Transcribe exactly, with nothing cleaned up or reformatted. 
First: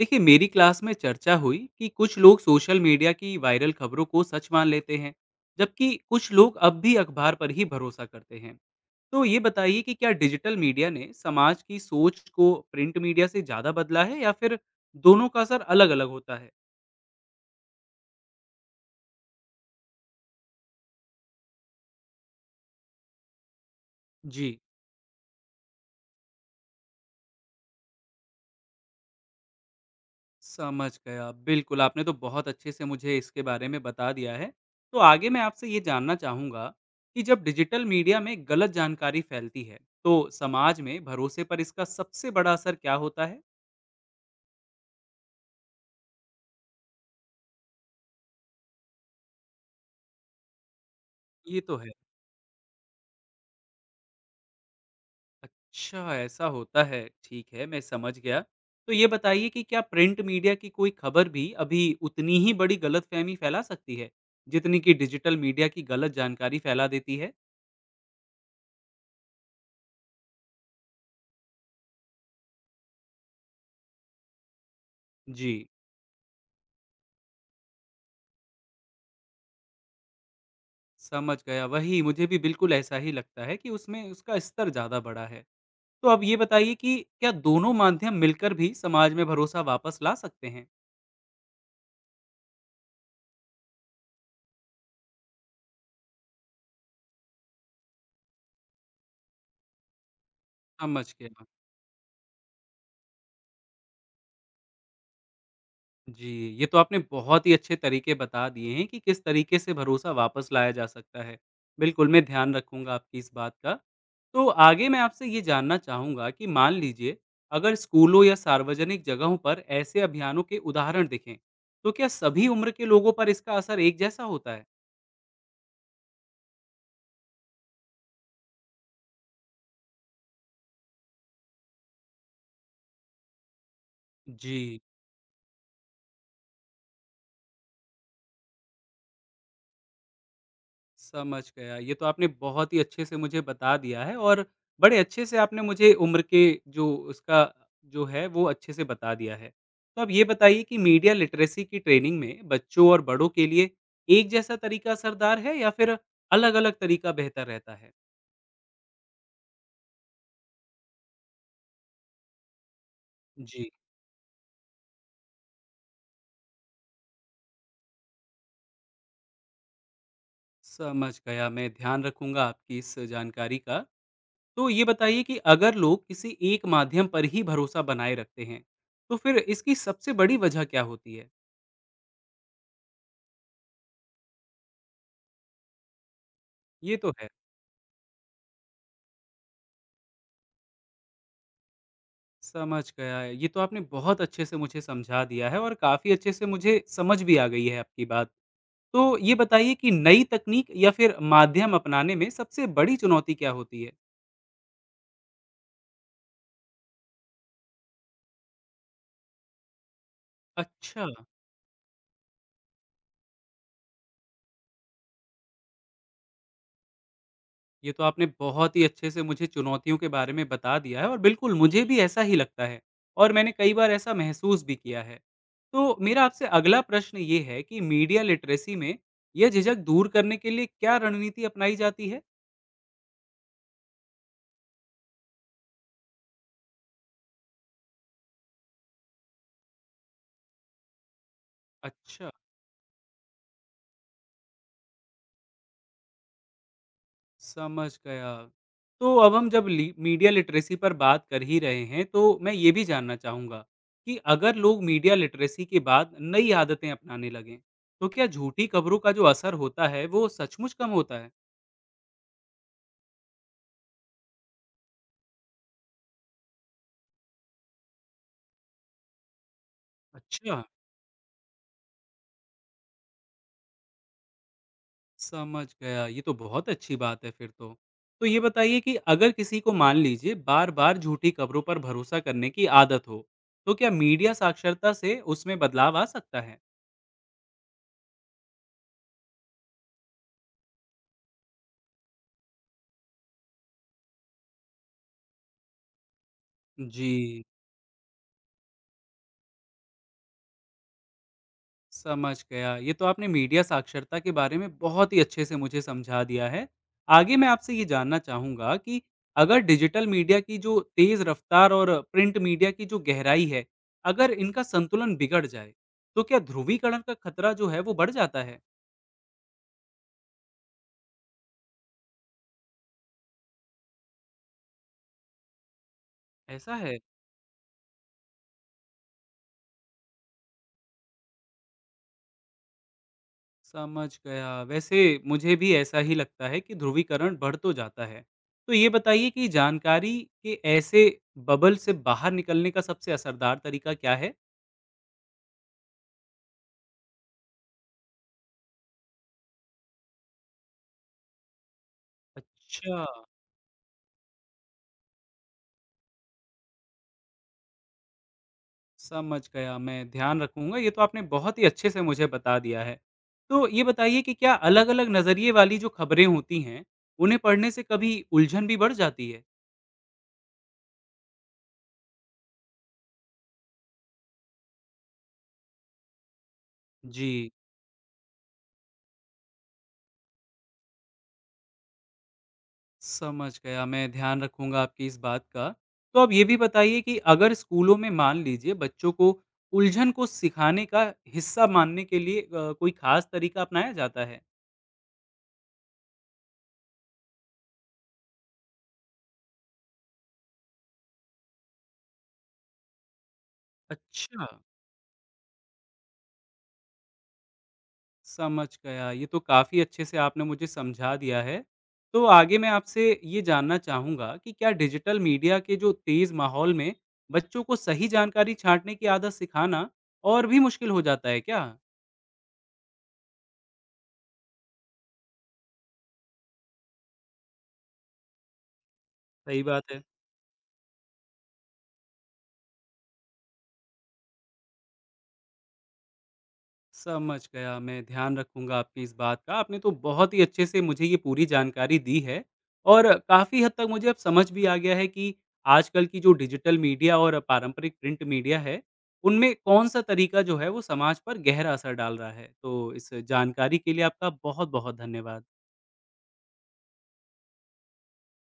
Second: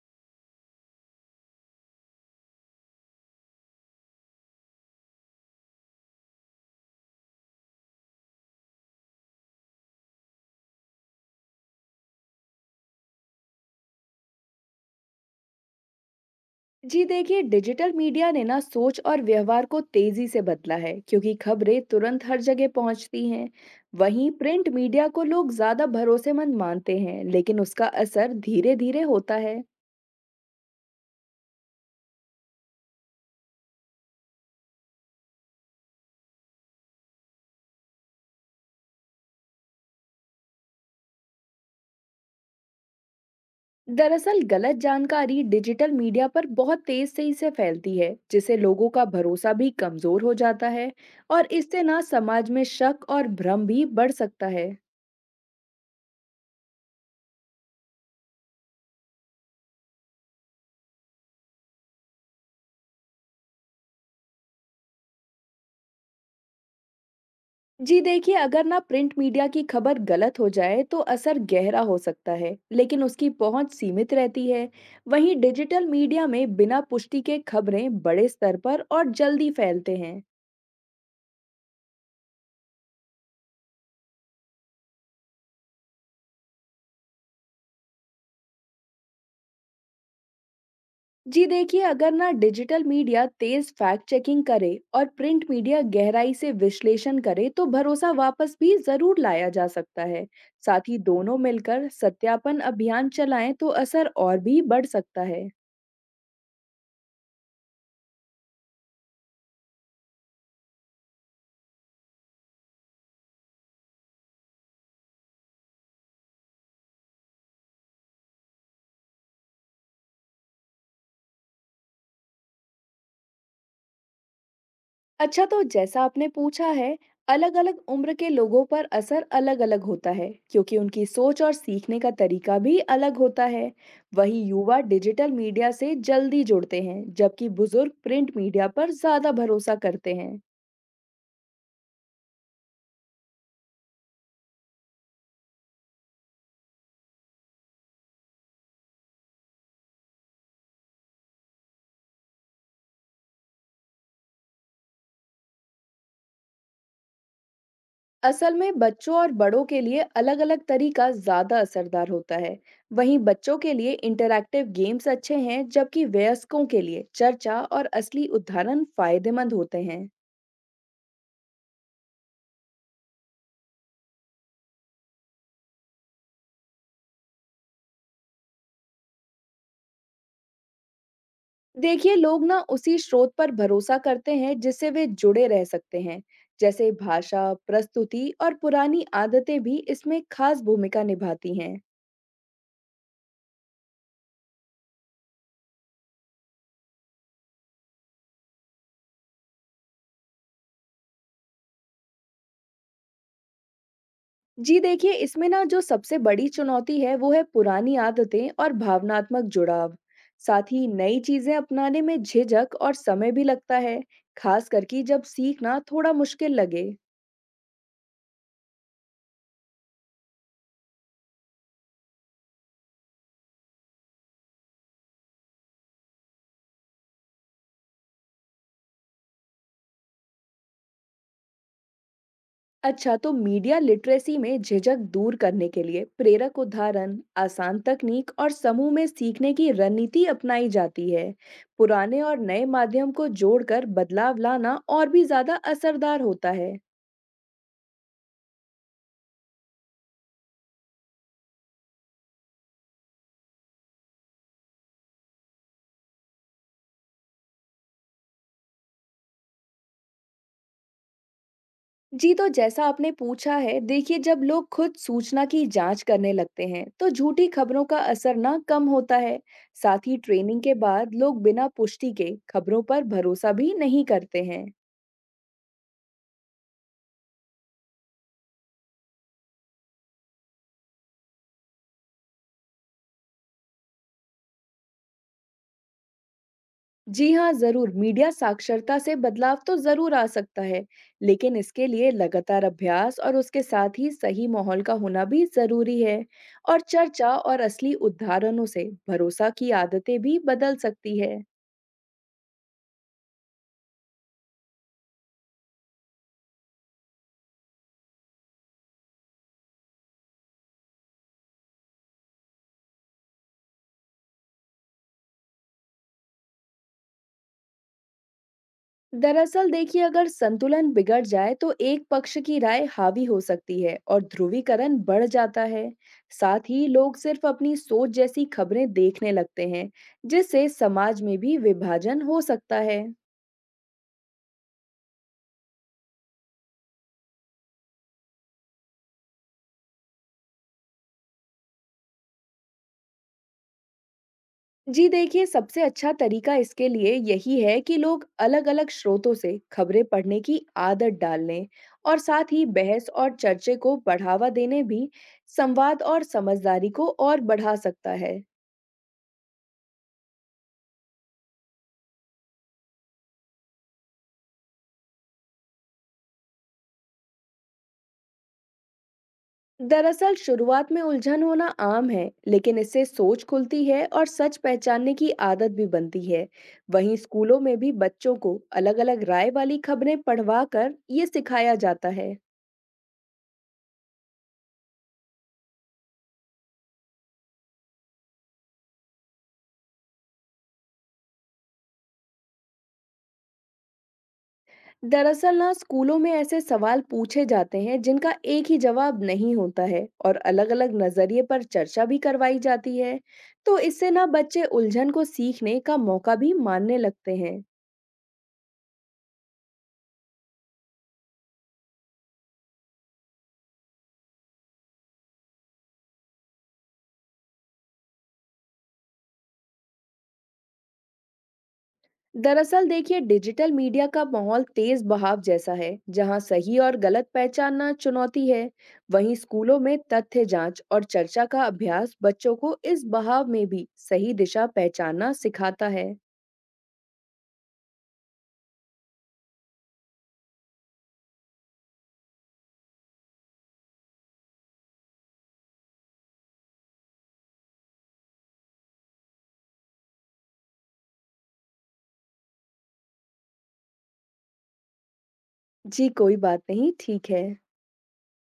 देखिए मेरी क्लास में चर्चा हुई कि कुछ लोग सोशल मीडिया की वायरल खबरों को सच मान लेते हैं, जबकि कुछ लोग अब भी अखबार पर ही भरोसा करते हैं। तो ये बताइए कि क्या डिजिटल मीडिया ने समाज की सोच को प्रिंट मीडिया से ज़्यादा बदला है या फिर दोनों का असर अलग-अलग होता है। जी देखिए, डिजिटल मीडिया ने ना सोच और व्यवहार को तेजी से बदला है क्योंकि खबरें तुरंत हर जगह पहुंचती हैं। वहीं जी, प्रिंट मीडिया को लोग ज्यादा भरोसेमंद मानते हैं, लेकिन उसका असर धीरे धीरे होता है। समझ गया। बिल्कुल, आपने तो बहुत अच्छे से मुझे इसके बारे में बता दिया है। तो आगे मैं आपसे ये जानना चाहूँगा कि जब डिजिटल मीडिया में गलत जानकारी फैलती है, तो समाज में भरोसे पर इसका सबसे बड़ा असर क्या होता है? दरअसल गलत जानकारी डिजिटल मीडिया पर बहुत तेज से ही से फैलती है जिससे लोगों का भरोसा भी कमजोर हो जाता है। और ये तो इससे है। ना समाज में शक और भ्रम भी बढ़ सकता है। अच्छा, ऐसा होता है। ठीक है, मैं समझ गया। तो ये बताइए कि क्या प्रिंट मीडिया की कोई खबर भी अभी उतनी ही बड़ी गलतफ़हमी फैला सकती है, जितनी कि डिजिटल मीडिया की गलत जानकारी फैला देती है? जी देखिए, अगर ना प्रिंट मीडिया की खबर गलत हो जाए तो असर गहरा हो सकता है, लेकिन उसकी पहुंच सीमित रहती है। वहीं जी। डिजिटल मीडिया में बिना पुष्टि के खबरें बड़े स्तर पर और जल्दी फैलते हैं। समझ गया, वही मुझे भी बिल्कुल ऐसा ही लगता है कि उसमें उसका स्तर ज़्यादा बड़ा है। तो अब ये बताइए कि क्या दोनों माध्यम मिलकर भी समाज में भरोसा वापस ला सकते हैं? जी देखिए, अगर ना डिजिटल मीडिया तेज फैक्ट चेकिंग करे और प्रिंट मीडिया गहराई से विश्लेषण करे तो भरोसा वापस भी जरूर लाया जा सकता है। साथ ही समझ दोनों गया। मिलकर सत्यापन अभियान चलाएं तो असर और भी बढ़ सकता है। जी, ये तो आपने बहुत ही अच्छे तरीके बता दिए हैं कि किस तरीके से भरोसा वापस लाया जा सकता है। बिल्कुल, मैं ध्यान रखूँगा आपकी इस बात का। तो आगे मैं आपसे ये जानना चाहूँगा कि मान लीजिए अगर स्कूलों या सार्वजनिक जगहों पर ऐसे अभियानों के उदाहरण दिखें, तो क्या सभी उम्र के लोगों पर इसका असर एक जैसा होता है? अच्छा, तो जैसा आपने पूछा है, अलग-अलग उम्र के लोगों पर असर अलग-अलग होता है, क्योंकि उनकी सोच और सीखने का तरीका भी अलग होता है। वहीं जी, युवा डिजिटल मीडिया से जल्दी जुड़ते हैं, जबकि बुजुर्ग प्रिंट मीडिया पर ज्यादा भरोसा करते हैं। समझ गया। ये तो आपने बहुत ही अच्छे से मुझे बता दिया है और बड़े अच्छे से आपने मुझे उम्र के जो उसका जो है वो अच्छे से बता दिया है। तो आप ये बताइए कि मीडिया लिटरेसी की ट्रेनिंग में बच्चों और बड़ों के लिए एक जैसा तरीका असरदार है या फिर अलग-अलग तरीका बेहतर रहता है? असल में बच्चों और बड़ों के लिए अलग-अलग तरीका ज्यादा असरदार होता है। वहीं बच्चों जी, के लिए इंटरैक्टिव गेम्स अच्छे हैं, जबकि वयस्कों के लिए चर्चा और असली उदाहरण फायदेमंद होते हैं। समझ गया। मैं ध्यान रखूँगा आपकी इस जानकारी का। तो ये बताइए कि अगर लोग किसी एक माध्यम पर ही भरोसा बनाए रखते हैं, तो फिर इसकी सबसे बड़ी वजह क्या होती है? देखिए, लोग ना उसी स्रोत पर भरोसा करते हैं जिससे वे जुड़े रह सकते हैं। जैसे ये तो है। भाषा, प्रस्तुति और पुरानी आदतें भी इसमें खास भूमिका निभाती हैं। समझ गया। ये तो आपने बहुत अच्छे से मुझे समझा दिया है और काफ़ी अच्छे से मुझे समझ भी आ गई है आपकी बात। तो ये बताइए कि नई तकनीक या फिर माध्यम अपनाने में सबसे बड़ी चुनौती क्या होती है? जी देखिए, इसमें ना जो सबसे बड़ी चुनौती है वो है पुरानी आदतें और भावनात्मक जुड़ाव। साथ ही अच्छा, नई चीजें अपनाने में झिझक और समय भी लगता है, खास करके जब सीखना थोड़ा मुश्किल लगे। ये तो आपने बहुत ही अच्छे से मुझे चुनौतियों के बारे में बता दिया है और बिल्कुल मुझे भी ऐसा ही लगता है और मैंने कई बार ऐसा महसूस भी किया है। तो मेरा आपसे अगला प्रश्न ये है कि मीडिया लिटरेसी में यह झिझक दूर करने के लिए क्या रणनीति अपनाई जाती है? अच्छा, तो मीडिया लिटरेसी में झिझक दूर करने के लिए प्रेरक उदाहरण, आसान तकनीक और समूह में सीखने की रणनीति अपनाई जाती है। पुराने अच्छा। और नए माध्यम को जोड़कर बदलाव लाना और भी ज्यादा असरदार होता है। समझ गया। तो अब हम जब ली मीडिया लिटरेसी पर बात कर ही रहे हैं, तो मैं ये भी जानना चाहूँगा कि अगर लोग मीडिया लिटरेसी के बाद नई आदतें अपनाने लगें, तो क्या झूठी खबरों का जो असर होता है, वो सचमुच कम होता है? जी, तो जैसा आपने पूछा है, देखिए जब लोग खुद सूचना की जांच करने लगते हैं, तो झूठी खबरों का असर ना कम होता है। साथ ही अच्छा, ट्रेनिंग के बाद लोग बिना पुष्टि के खबरों पर भरोसा भी नहीं करते हैं। समझ गया। ये तो बहुत अच्छी बात है फिर तो। तो ये बताइए कि अगर किसी को मान लीजिए बार-बार झूठी खबरों पर भरोसा करने की आदत हो, तो क्या मीडिया साक्षरता से उसमें बदलाव आ सकता है? जी हाँ, ज़रूर। मीडिया साक्षरता से बदलाव तो ज़रूर आ सकता है, लेकिन इसके लिए लगातार अभ्यास और उसके साथ ही सही माहौल का होना भी ज़रूरी है। और चर्चा जी। और असली उदाहरणों से भरोसा की आदतें भी बदल सकती है। समझ गया। ये तो आपने मीडिया साक्षरता के बारे में बहुत ही अच्छे से मुझे समझा दिया है। आगे मैं आपसे ये जानना चाहूँगा कि अगर डिजिटल मीडिया की जो तेज़ रफ़्तार और प्रिंट मीडिया की जो गहराई है, अगर इनका संतुलन बिगड़ जाए, तो क्या ध्रुवीकरण का खतरा जो है वो बढ़ जाता है? दरअसल देखिए, अगर संतुलन बिगड़ जाए तो एक पक्ष की राय हावी हो सकती है और ध्रुवीकरण बढ़ जाता है। साथ ऐसा ही है? लोग सिर्फ अपनी सोच जैसी खबरें देखने लगते हैं, जिससे समाज में भी विभाजन हो सकता है। समझ गया। वैसे मुझे भी ऐसा ही लगता है कि ध्रुवीकरण बढ़ तो जाता है। तो ये बताइए कि जानकारी के ऐसे बबल से बाहर निकलने का सबसे असरदार तरीका क्या है? जी देखिए, सबसे अच्छा तरीका इसके लिए यही है कि लोग अलग-अलग स्रोतों से खबरें पढ़ने की आदत डाल लें, और साथ ही अच्छा। बहस और चर्चे को बढ़ावा देने भी संवाद और समझदारी को और बढ़ा सकता है। समझ गया, मैं ध्यान रखूँगा। ये तो आपने बहुत ही अच्छे से मुझे बता दिया है। तो ये बताइए कि क्या अलग-अलग नज़रिए वाली जो खबरें होती हैं, उन्हें पढ़ने से कभी उलझन भी बढ़ जाती है? दरअसल शुरुआत में उलझन होना आम है, लेकिन इससे सोच खुलती है और सच पहचानने की आदत भी बनती है। वहीं जी। स्कूलों में भी बच्चों को अलग-अलग राय वाली खबरें पढ़वाकर ये सिखाया जाता है। समझ गया, मैं ध्यान रखूँगा आपकी इस बात का। तो आप ये भी बताइए कि अगर स्कूलों में मान लीजिए बच्चों को उलझन को सिखाने का हिस्सा मानने के लिए अ, कोई ख़ास तरीका अपनाया जाता है? दरअसल ना स्कूलों में ऐसे सवाल पूछे जाते हैं जिनका एक ही जवाब नहीं होता है, और अलग-अलग नजरिए पर चर्चा भी करवाई जाती है। तो इससे ना अच्छा। बच्चे उलझन को सीखने का मौका भी मानने लगते हैं। समझ गया। ये तो काफ़ी अच्छे से आपने मुझे समझा दिया है। तो आगे मैं आपसे ये जानना चाहूँगा कि क्या डिजिटल मीडिया के जो तेज़ माहौल में बच्चों को सही जानकारी छाँटने की आदत सिखाना और भी मुश्किल हो जाता है क्या? दरअसल देखिए, डिजिटल मीडिया का माहौल तेज बहाव जैसा है जहां सही और गलत पहचानना चुनौती है। वहीं सही स्कूलों बात में है। तथ्य जांच और चर्चा का अभ्यास बच्चों को इस बहाव में भी सही दिशा पहचानना सिखाता है। समझ गया, मैं ध्यान रखूँगा आपकी इस बात का। आपने तो बहुत ही अच्छे से मुझे ये पूरी जानकारी दी है और काफ़ी हद तक मुझे अब समझ भी आ गया है कि आजकल की जो डिजिटल मीडिया और पारंपरिक प्रिंट मीडिया है, उनमें कौन-सा तरीका जो है वो समाज पर गहरा असर डाल रहा है। तो इस जानकारी के लिए आपका बहुत-बहुत धन्यवाद। जी, कोई बात नहीं, ठीक है।